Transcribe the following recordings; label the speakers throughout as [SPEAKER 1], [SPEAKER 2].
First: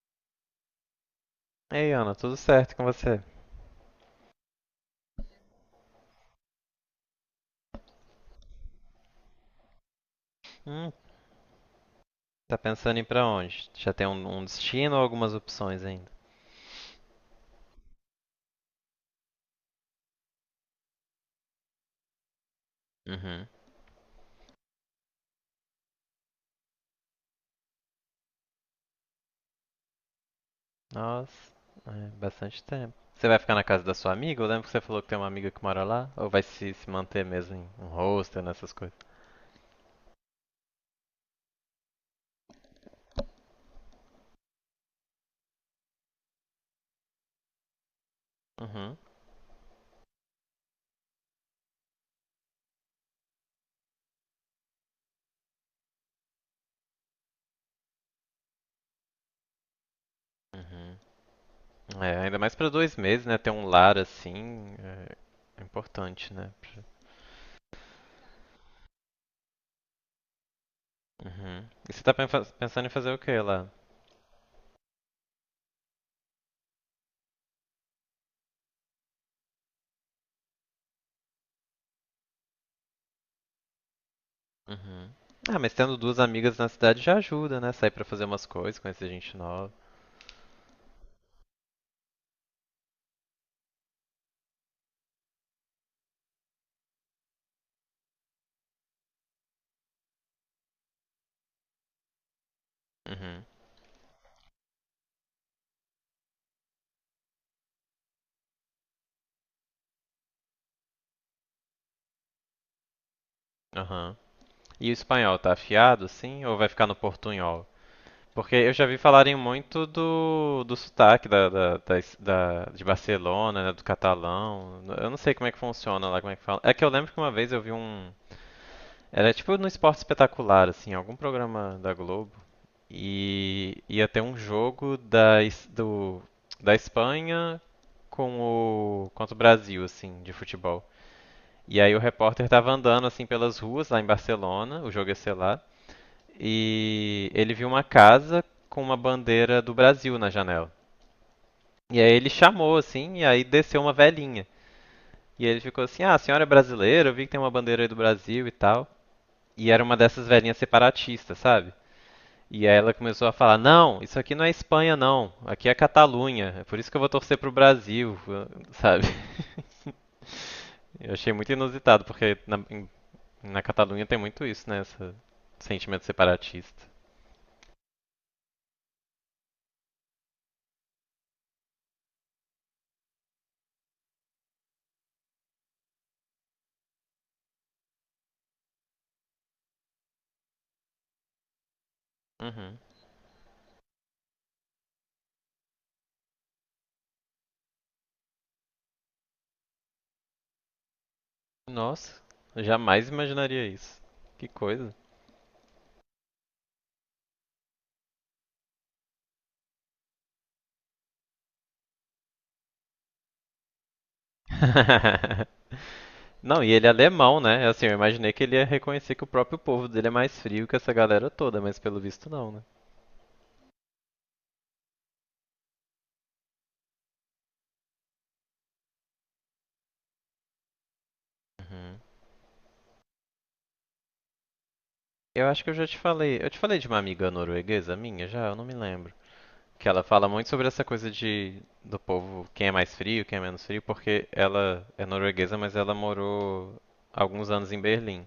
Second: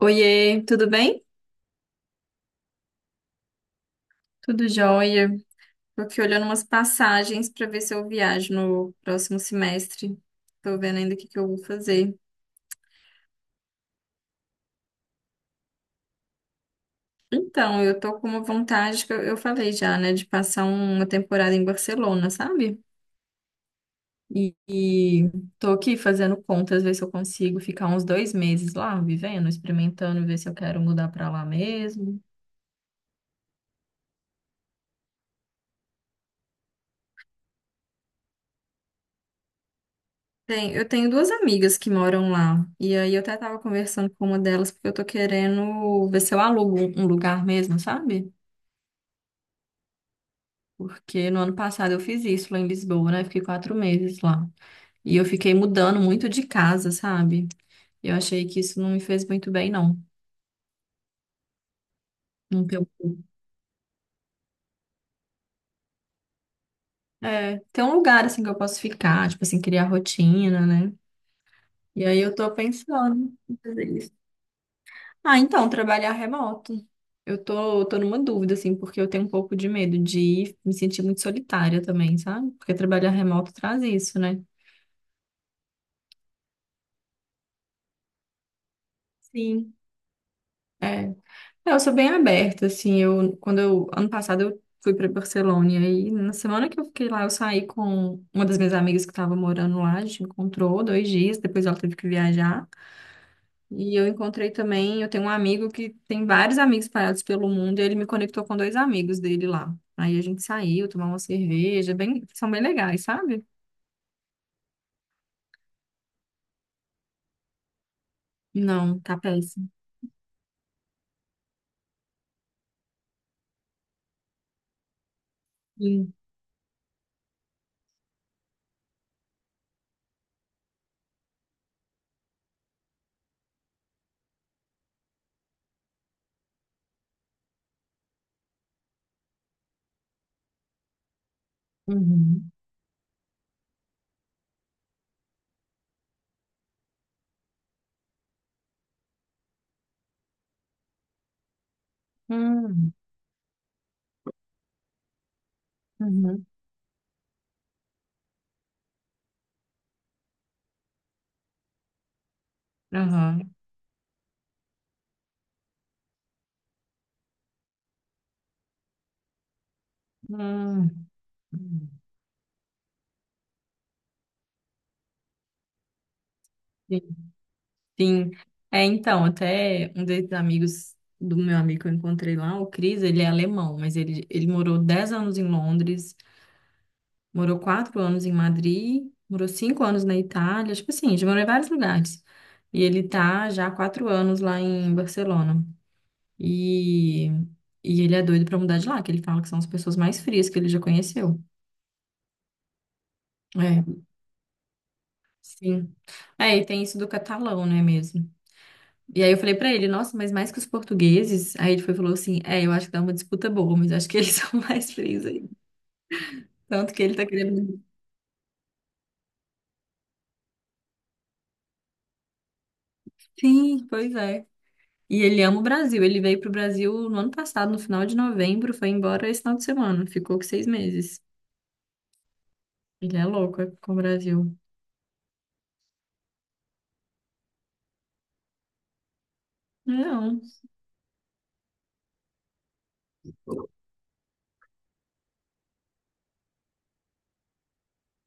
[SPEAKER 1] Oiê, tudo bem?
[SPEAKER 2] Ei, Ana, tudo certo com você?
[SPEAKER 1] Tudo jóia. Tô aqui olhando umas passagens para ver se eu viajo no próximo semestre. Tô
[SPEAKER 2] Hum,
[SPEAKER 1] vendo ainda o que que eu vou fazer.
[SPEAKER 2] tá pensando em ir pra onde? Já tem um destino ou algumas opções ainda?
[SPEAKER 1] Então, eu tô com uma vontade que eu falei já, né, de passar uma temporada em Barcelona, sabe?
[SPEAKER 2] Uhum.
[SPEAKER 1] E tô aqui fazendo contas, ver se eu consigo ficar uns 2 meses lá, vivendo, experimentando, ver se eu quero mudar para lá
[SPEAKER 2] Nossa, é
[SPEAKER 1] mesmo.
[SPEAKER 2] bastante tempo. Você vai ficar na casa da sua amiga? Eu lembro que você falou que tem uma amiga que mora lá. Ou vai se manter mesmo em um hostel, nessas coisas?
[SPEAKER 1] Tem, eu tenho duas amigas que moram lá. E aí eu até tava conversando com uma delas porque eu tô querendo ver se eu alugo um lugar mesmo, sabe?
[SPEAKER 2] Uhum.
[SPEAKER 1] Porque no ano passado eu fiz isso lá em Lisboa, né? Fiquei 4 meses lá. E eu fiquei mudando muito de casa, sabe? Eu achei que isso não me fez muito bem, não.
[SPEAKER 2] Uhum. É, ainda mais
[SPEAKER 1] Não
[SPEAKER 2] pra
[SPEAKER 1] ter,
[SPEAKER 2] dois meses, né? Ter um lar assim é importante, né?
[SPEAKER 1] é, ter um lugar assim que eu posso ficar, tipo assim, criar rotina, né?
[SPEAKER 2] Uhum. E você
[SPEAKER 1] E
[SPEAKER 2] tá
[SPEAKER 1] aí eu tô
[SPEAKER 2] pensando em fazer o que
[SPEAKER 1] pensando em
[SPEAKER 2] lá?
[SPEAKER 1] fazer isso. Ah, então, trabalhar remoto. Eu tô numa dúvida, assim, porque eu tenho um pouco de medo de ir, me sentir muito solitária também, sabe? Porque trabalhar remoto traz isso, né?
[SPEAKER 2] Uhum. Ah, mas tendo duas amigas na cidade já ajuda, né? Sair pra fazer umas coisas, conhecer gente nova.
[SPEAKER 1] Sim. É. É, eu sou bem aberta, assim, ano passado eu fui para Barcelona, e aí, na semana que eu fiquei lá, eu saí com uma das minhas amigas que estava morando lá, a gente encontrou 2 dias, depois ela teve que viajar.
[SPEAKER 2] Uhum.
[SPEAKER 1] E eu encontrei também, eu tenho um amigo que tem vários amigos espalhados pelo mundo, e ele me conectou com dois amigos dele lá. Aí a gente saiu, tomou uma cerveja, bem, são bem legais, sabe?
[SPEAKER 2] Aham. E o espanhol tá afiado, assim, ou vai ficar no portunhol? Porque eu já vi
[SPEAKER 1] Não, tá
[SPEAKER 2] falarem
[SPEAKER 1] péssimo.
[SPEAKER 2] muito do sotaque de Barcelona, né, do catalão. Eu não sei como é que funciona
[SPEAKER 1] Sim.
[SPEAKER 2] lá, como é que fala. É que eu lembro que uma vez eu vi um. Era tipo no Esporte Espetacular, assim, algum programa da Globo. E ia ter um jogo da Espanha com contra o Brasil, assim, de futebol. E aí o repórter
[SPEAKER 1] Uhum.
[SPEAKER 2] tava andando, assim, pelas ruas lá em Barcelona, o jogo ia ser lá e ele viu uma casa com uma bandeira do Brasil na janela. E aí ele chamou
[SPEAKER 1] Hum.
[SPEAKER 2] assim, e aí desceu uma velhinha. E ele ficou assim: "Ah, a senhora é
[SPEAKER 1] Uhum.
[SPEAKER 2] brasileira, eu vi que tem uma bandeira aí do Brasil e tal". E era uma dessas velhinhas separatistas, sabe? E aí ela começou a
[SPEAKER 1] Aham.
[SPEAKER 2] falar: "Não, isso aqui não é Espanha não, aqui é Catalunha. É por isso que eu vou torcer pro Brasil", sabe?
[SPEAKER 1] Hum.
[SPEAKER 2] Eu achei muito
[SPEAKER 1] Hum.
[SPEAKER 2] inusitado, porque na Catalunha tem muito isso, né? Esse sentimento separatista.
[SPEAKER 1] Sim. É, então, até um desses amigos do meu amigo que eu encontrei lá, o Cris, ele é alemão, mas ele morou 10 anos em Londres. Morou 4 anos em Madrid, morou 5 anos na Itália, tipo assim, já morou em vários lugares.
[SPEAKER 2] Uhum.
[SPEAKER 1] E ele tá já há 4 anos lá em Barcelona. E, e ele é doido pra mudar de lá, que ele fala que são as pessoas mais frias que ele já conheceu.
[SPEAKER 2] Nossa, jamais imaginaria isso.
[SPEAKER 1] É,
[SPEAKER 2] Que coisa.
[SPEAKER 1] sim. É, e tem isso do catalão, né, mesmo. E aí eu falei pra ele, nossa, mas mais que os portugueses? Aí ele foi e falou assim, é, eu acho que dá uma disputa boa, mas acho que eles são mais frios aí.
[SPEAKER 2] Não, e ele é
[SPEAKER 1] Tanto que ele tá
[SPEAKER 2] alemão, né?
[SPEAKER 1] querendo...
[SPEAKER 2] Assim, eu imaginei que ele ia reconhecer que o próprio povo dele é mais frio que essa galera toda, mas pelo visto não, né?
[SPEAKER 1] Sim, pois é. E ele ama o Brasil. Ele veio pro Brasil no ano passado, no final de novembro, foi embora esse final de semana. Ficou com 6 meses.
[SPEAKER 2] Uhum.
[SPEAKER 1] Ele é louco com o Brasil.
[SPEAKER 2] Eu acho que eu já te falei. Eu te falei de uma amiga norueguesa minha já? Eu não me lembro. Que ela fala
[SPEAKER 1] Não.
[SPEAKER 2] muito sobre essa coisa de do povo, quem é mais frio, quem é menos frio, porque ela é norueguesa, mas ela morou alguns anos em Berlim.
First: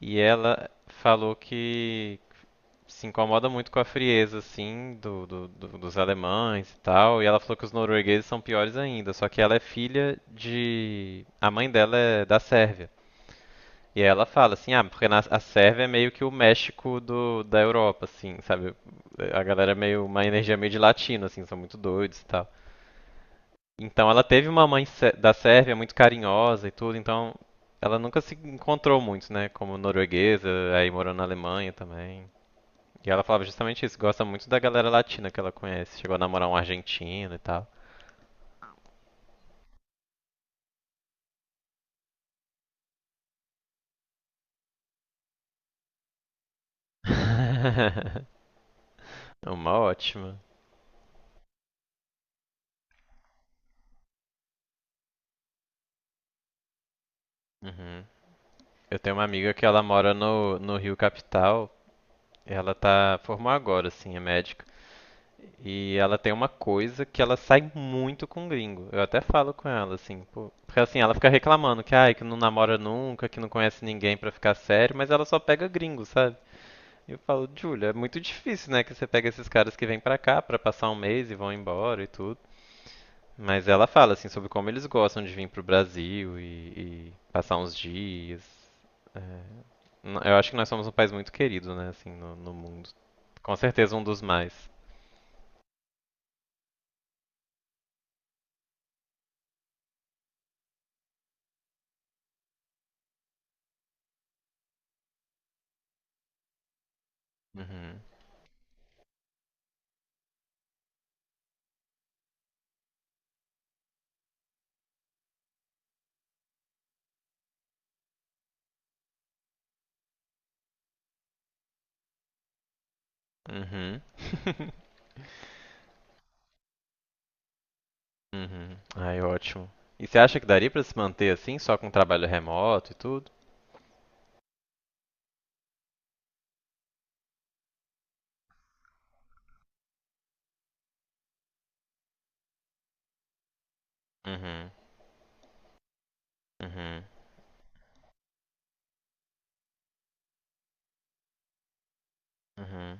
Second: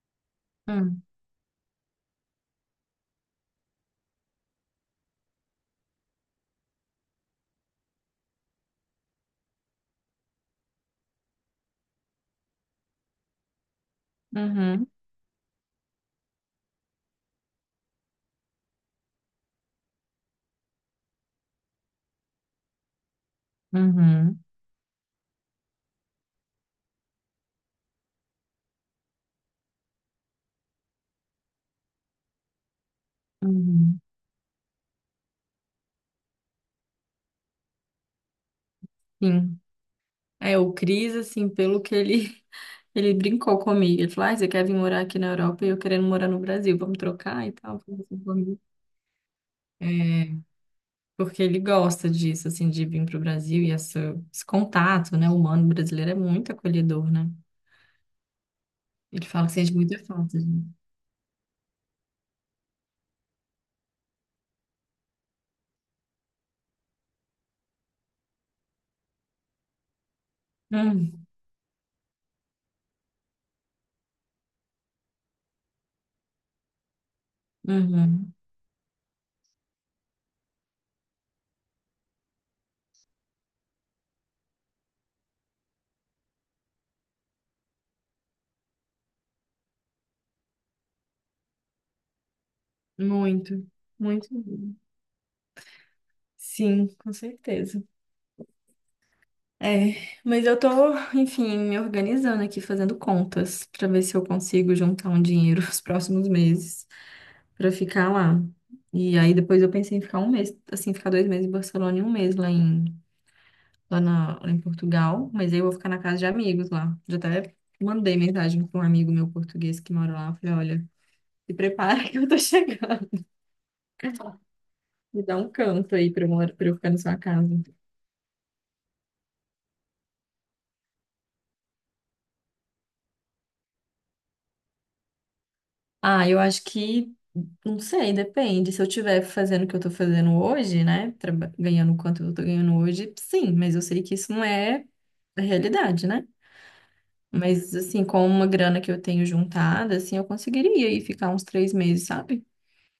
[SPEAKER 2] E ela
[SPEAKER 1] Hum.
[SPEAKER 2] falou que se incomoda muito com a frieza, assim, dos alemães e tal. E ela falou que os noruegueses são piores ainda. Só que ela é filha de. A mãe dela é da Sérvia. E ela fala assim: ah,
[SPEAKER 1] Uhum.
[SPEAKER 2] porque na- a Sérvia é meio que o México da Europa, assim, sabe? A galera é meio. Uma energia meio de latino, assim, são muito doidos e tal. Então ela
[SPEAKER 1] Uhum.
[SPEAKER 2] teve uma mãe da Sérvia muito carinhosa e tudo, então ela nunca se encontrou muito, né? Como norueguesa, aí morou na Alemanha também. E ela falava justamente isso,
[SPEAKER 1] Uhum.
[SPEAKER 2] gosta muito da galera latina que ela conhece. Chegou a namorar um argentino e tal.
[SPEAKER 1] Sim. É, o Cris, assim, pelo que ele, ele brincou comigo. Ele falou, ah, você quer vir morar aqui na Europa e eu querendo morar no Brasil. Vamos trocar e tal. Eu falei assim, "Vamos."
[SPEAKER 2] Uma
[SPEAKER 1] É,
[SPEAKER 2] ótima.
[SPEAKER 1] porque ele gosta disso, assim, de vir pro Brasil e essa, esse contato, né? O humano brasileiro é muito acolhedor, né?
[SPEAKER 2] Uhum. Eu tenho uma
[SPEAKER 1] Ele fala
[SPEAKER 2] amiga
[SPEAKER 1] que
[SPEAKER 2] que
[SPEAKER 1] sente
[SPEAKER 2] ela
[SPEAKER 1] muita
[SPEAKER 2] mora
[SPEAKER 1] falta.
[SPEAKER 2] no Rio Capital. Ela tá formou agora, assim, é médica. E ela tem uma coisa que ela sai muito com gringo. Eu até falo com ela, assim, pô. Porque assim, ela
[SPEAKER 1] Hum,
[SPEAKER 2] fica reclamando que, ai, que não namora nunca, que não conhece ninguém pra ficar sério, mas ela só pega gringo, sabe? Eu falo, Júlia, é muito
[SPEAKER 1] uhum.
[SPEAKER 2] difícil, né, que você pega esses caras que vêm pra cá pra passar um mês e vão embora e tudo. Mas ela fala, assim, sobre como eles gostam de vir pro Brasil e passar uns dias. É, eu acho que nós somos um país muito querido, né, assim, no mundo. Com
[SPEAKER 1] Muito,
[SPEAKER 2] certeza um dos
[SPEAKER 1] muito.
[SPEAKER 2] mais.
[SPEAKER 1] Sim, com certeza. É, mas eu tô, enfim, me organizando aqui, fazendo contas, pra ver se eu consigo juntar um dinheiro os próximos meses pra
[SPEAKER 2] Uhum.
[SPEAKER 1] ficar lá. E aí depois eu pensei em ficar um mês, assim, ficar 2 meses em Barcelona e um mês lá em, lá em Portugal, mas aí eu vou ficar na casa de amigos lá. Já até mandei mensagem pra um amigo meu português que mora lá, falei, olha, se prepara que eu tô chegando.
[SPEAKER 2] Uhum.
[SPEAKER 1] Me dá um canto aí pra eu, mor- pra eu ficar na sua casa.
[SPEAKER 2] Uhum. Ai, ótimo. E você acha que daria pra se manter assim, só com trabalho remoto e tudo?
[SPEAKER 1] Ah, eu acho que, não sei, depende. Se eu estiver fazendo o que eu tô fazendo hoje, né? Ganhando o quanto eu tô ganhando hoje, sim, mas eu sei que isso não
[SPEAKER 2] Uhum.
[SPEAKER 1] é a realidade, né?
[SPEAKER 2] Uhum.
[SPEAKER 1] Mas, assim, com uma grana que eu tenho juntada, assim, eu conseguiria ir ficar uns 3 meses, sabe?
[SPEAKER 2] Uhum.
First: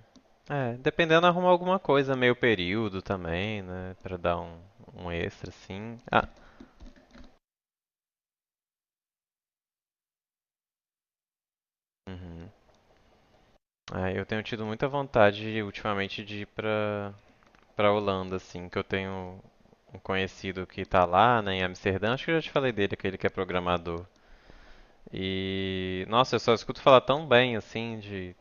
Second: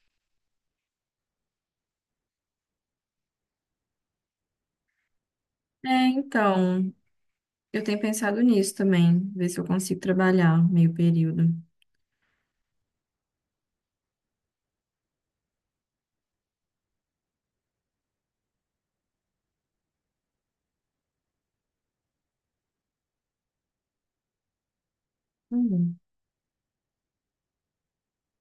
[SPEAKER 2] É, dependendo arruma alguma coisa, meio período também, né? Pra dar um, um extra, assim.
[SPEAKER 1] É,
[SPEAKER 2] Ah,
[SPEAKER 1] então, eu tenho pensado nisso também, ver se eu consigo trabalhar meio período.
[SPEAKER 2] uhum. Ah, eu tenho tido muita vontade ultimamente de ir pra Holanda, assim, que eu tenho um conhecido que tá lá, né, em Amsterdã. Acho que eu já te falei dele, aquele que é programador.
[SPEAKER 1] Uhum.
[SPEAKER 2] E, nossa, eu só escuto falar tão bem, assim,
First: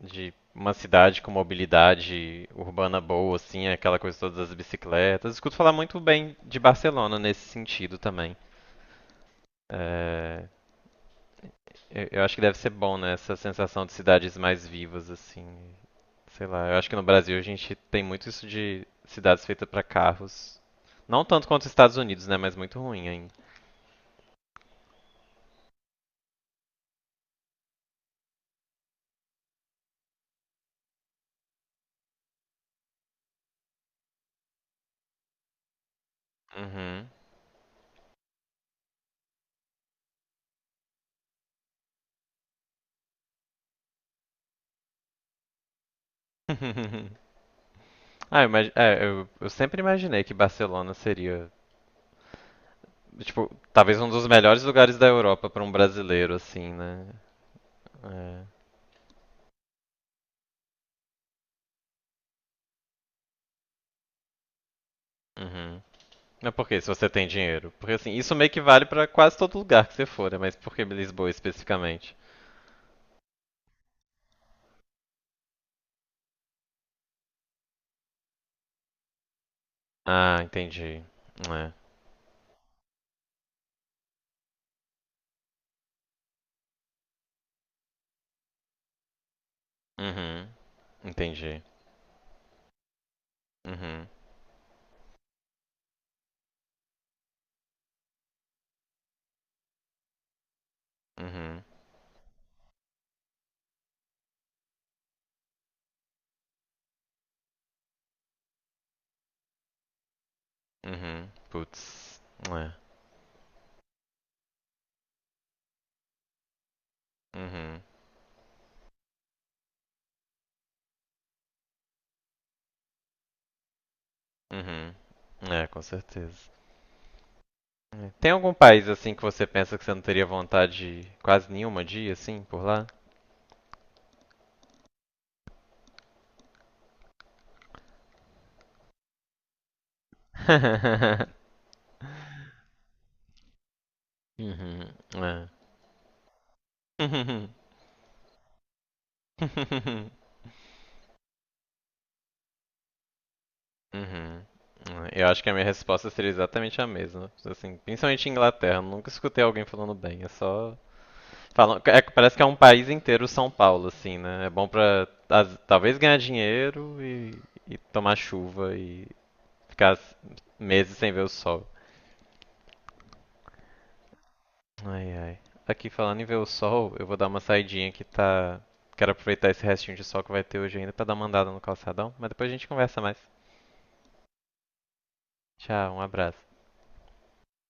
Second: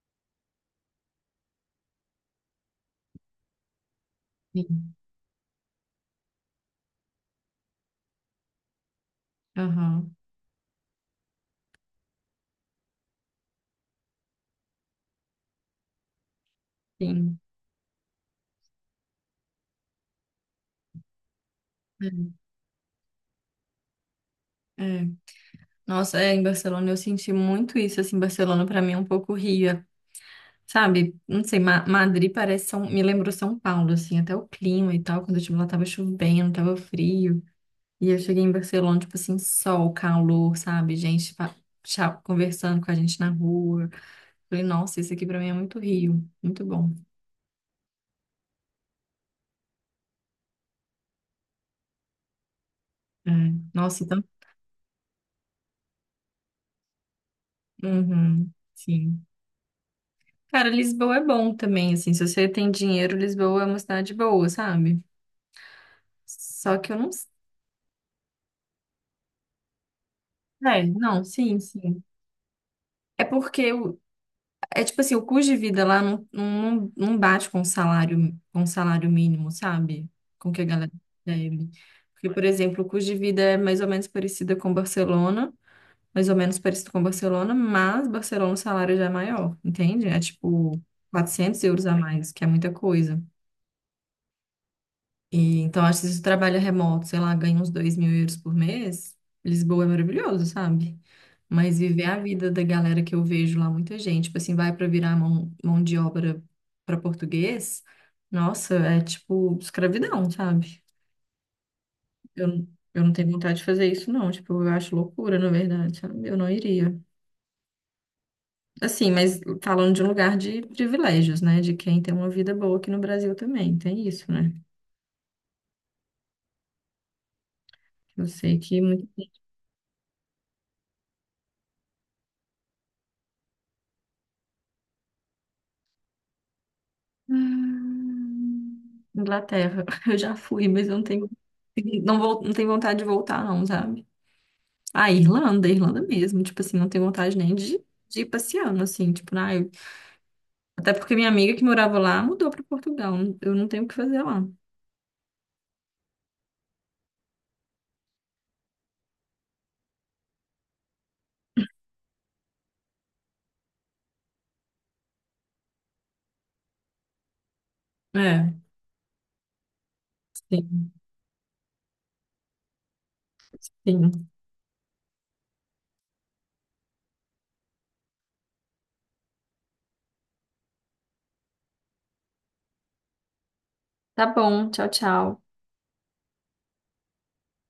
[SPEAKER 2] de uma cidade com mobilidade urbana boa, assim, aquela coisa todas as
[SPEAKER 1] Sim.
[SPEAKER 2] bicicletas. Escuto falar muito bem de Barcelona nesse sentido também.
[SPEAKER 1] Aham,
[SPEAKER 2] É, eu acho que deve ser bom, né? Essa sensação de cidades mais vivas, assim. Sei lá, eu acho que no Brasil
[SPEAKER 1] sim.
[SPEAKER 2] a gente tem muito isso de cidades feitas para carros. Não tanto quanto os Estados Unidos, né? Mas muito ruim ainda.
[SPEAKER 1] É. É. Nossa, é, em Barcelona eu senti muito isso, assim, Barcelona pra mim é um pouco Rio, sabe? Não sei, Madrid parece São, me lembrou São Paulo, assim, até o clima e tal, quando eu estive lá tava chovendo, tava
[SPEAKER 2] Uhum.
[SPEAKER 1] frio, e eu cheguei em Barcelona, tipo assim, sol, calor, sabe? Gente conversando com a gente na rua, falei, nossa, isso aqui pra mim é muito Rio, muito bom.
[SPEAKER 2] Ah, eu sempre imaginei que Barcelona seria,
[SPEAKER 1] É,
[SPEAKER 2] tipo, talvez
[SPEAKER 1] nossa,
[SPEAKER 2] um
[SPEAKER 1] então,
[SPEAKER 2] dos melhores lugares da Europa para um brasileiro, assim, né? É.
[SPEAKER 1] uhum, sim. Cara, Lisboa é bom também, assim, se você tem dinheiro, Lisboa é uma cidade boa, sabe?
[SPEAKER 2] Uhum. Mas por
[SPEAKER 1] Só
[SPEAKER 2] quê? Se
[SPEAKER 1] que eu
[SPEAKER 2] você
[SPEAKER 1] não.
[SPEAKER 2] tem dinheiro? Porque assim, isso meio que vale para quase todo lugar que você for, né? Mas por que
[SPEAKER 1] É, não,
[SPEAKER 2] Lisboa
[SPEAKER 1] sim, sim.
[SPEAKER 2] especificamente?
[SPEAKER 1] É porque é tipo assim, o custo de vida lá não, não, não bate com o salário mínimo, sabe?
[SPEAKER 2] Ah,
[SPEAKER 1] Com que a galera
[SPEAKER 2] entendi.
[SPEAKER 1] recebe.
[SPEAKER 2] É.
[SPEAKER 1] Porque, por exemplo, o custo de vida é mais ou menos parecida com Barcelona, mais ou menos parecido com Barcelona, mas Barcelona o salário já é maior, entende? É
[SPEAKER 2] Uhum.
[SPEAKER 1] tipo
[SPEAKER 2] Entendi.
[SPEAKER 1] 400 euros a mais, que é muita coisa.
[SPEAKER 2] Uhum.
[SPEAKER 1] E, então, acho que se você trabalha remoto, sei lá, ganha uns 2 mil euros por mês, Lisboa é maravilhoso, sabe?
[SPEAKER 2] Uhum.
[SPEAKER 1] Mas viver a vida da galera que eu vejo lá, muita gente, tipo assim, vai para virar mão de obra para português, nossa, é tipo escravidão, sabe?
[SPEAKER 2] Uhum. Putz.
[SPEAKER 1] Eu,
[SPEAKER 2] É.
[SPEAKER 1] eu não tenho vontade de fazer isso, não. Tipo, eu acho loucura, na verdade, sabe? Eu não iria.
[SPEAKER 2] Uhum.
[SPEAKER 1] Assim, mas falando de um lugar de privilégios, né? De quem tem uma vida boa aqui no Brasil também, tem isso, né?
[SPEAKER 2] Uhum. É, com certeza.
[SPEAKER 1] Eu
[SPEAKER 2] Tem algum
[SPEAKER 1] sei que.
[SPEAKER 2] país assim que você pensa que você não teria vontade quase nenhuma de ir assim por lá?
[SPEAKER 1] Inglaterra. Eu já fui, mas eu não tenho, não vou, não tenho vontade de voltar, não, sabe?
[SPEAKER 2] Uhum.
[SPEAKER 1] Ah,
[SPEAKER 2] É.
[SPEAKER 1] Irlanda, Irlanda mesmo. Tipo assim, não tenho vontade
[SPEAKER 2] Uhum.
[SPEAKER 1] nem de, de ir passeando, assim. Tipo, ah, até porque minha amiga que morava lá mudou para Portugal. Eu não tenho o que fazer
[SPEAKER 2] Uhum.
[SPEAKER 1] lá.
[SPEAKER 2] É, eu acho que a minha resposta seria exatamente a mesma. Assim, principalmente em Inglaterra, eu nunca escutei alguém falando bem, é só falam, parece que é um país inteiro São Paulo, assim, né? É bom pra talvez ganhar dinheiro e tomar
[SPEAKER 1] É,
[SPEAKER 2] chuva e ficar
[SPEAKER 1] sim,
[SPEAKER 2] meses sem ver o sol.
[SPEAKER 1] sim.
[SPEAKER 2] Ai, ai. Aqui falando em ver o sol, eu vou dar uma saidinha que tá. Quero aproveitar esse restinho de sol que vai ter hoje ainda pra dar uma andada no calçadão, mas depois a gente conversa mais.
[SPEAKER 1] Tá bom, tchau, tchau.
[SPEAKER 2] Tchau, um abraço.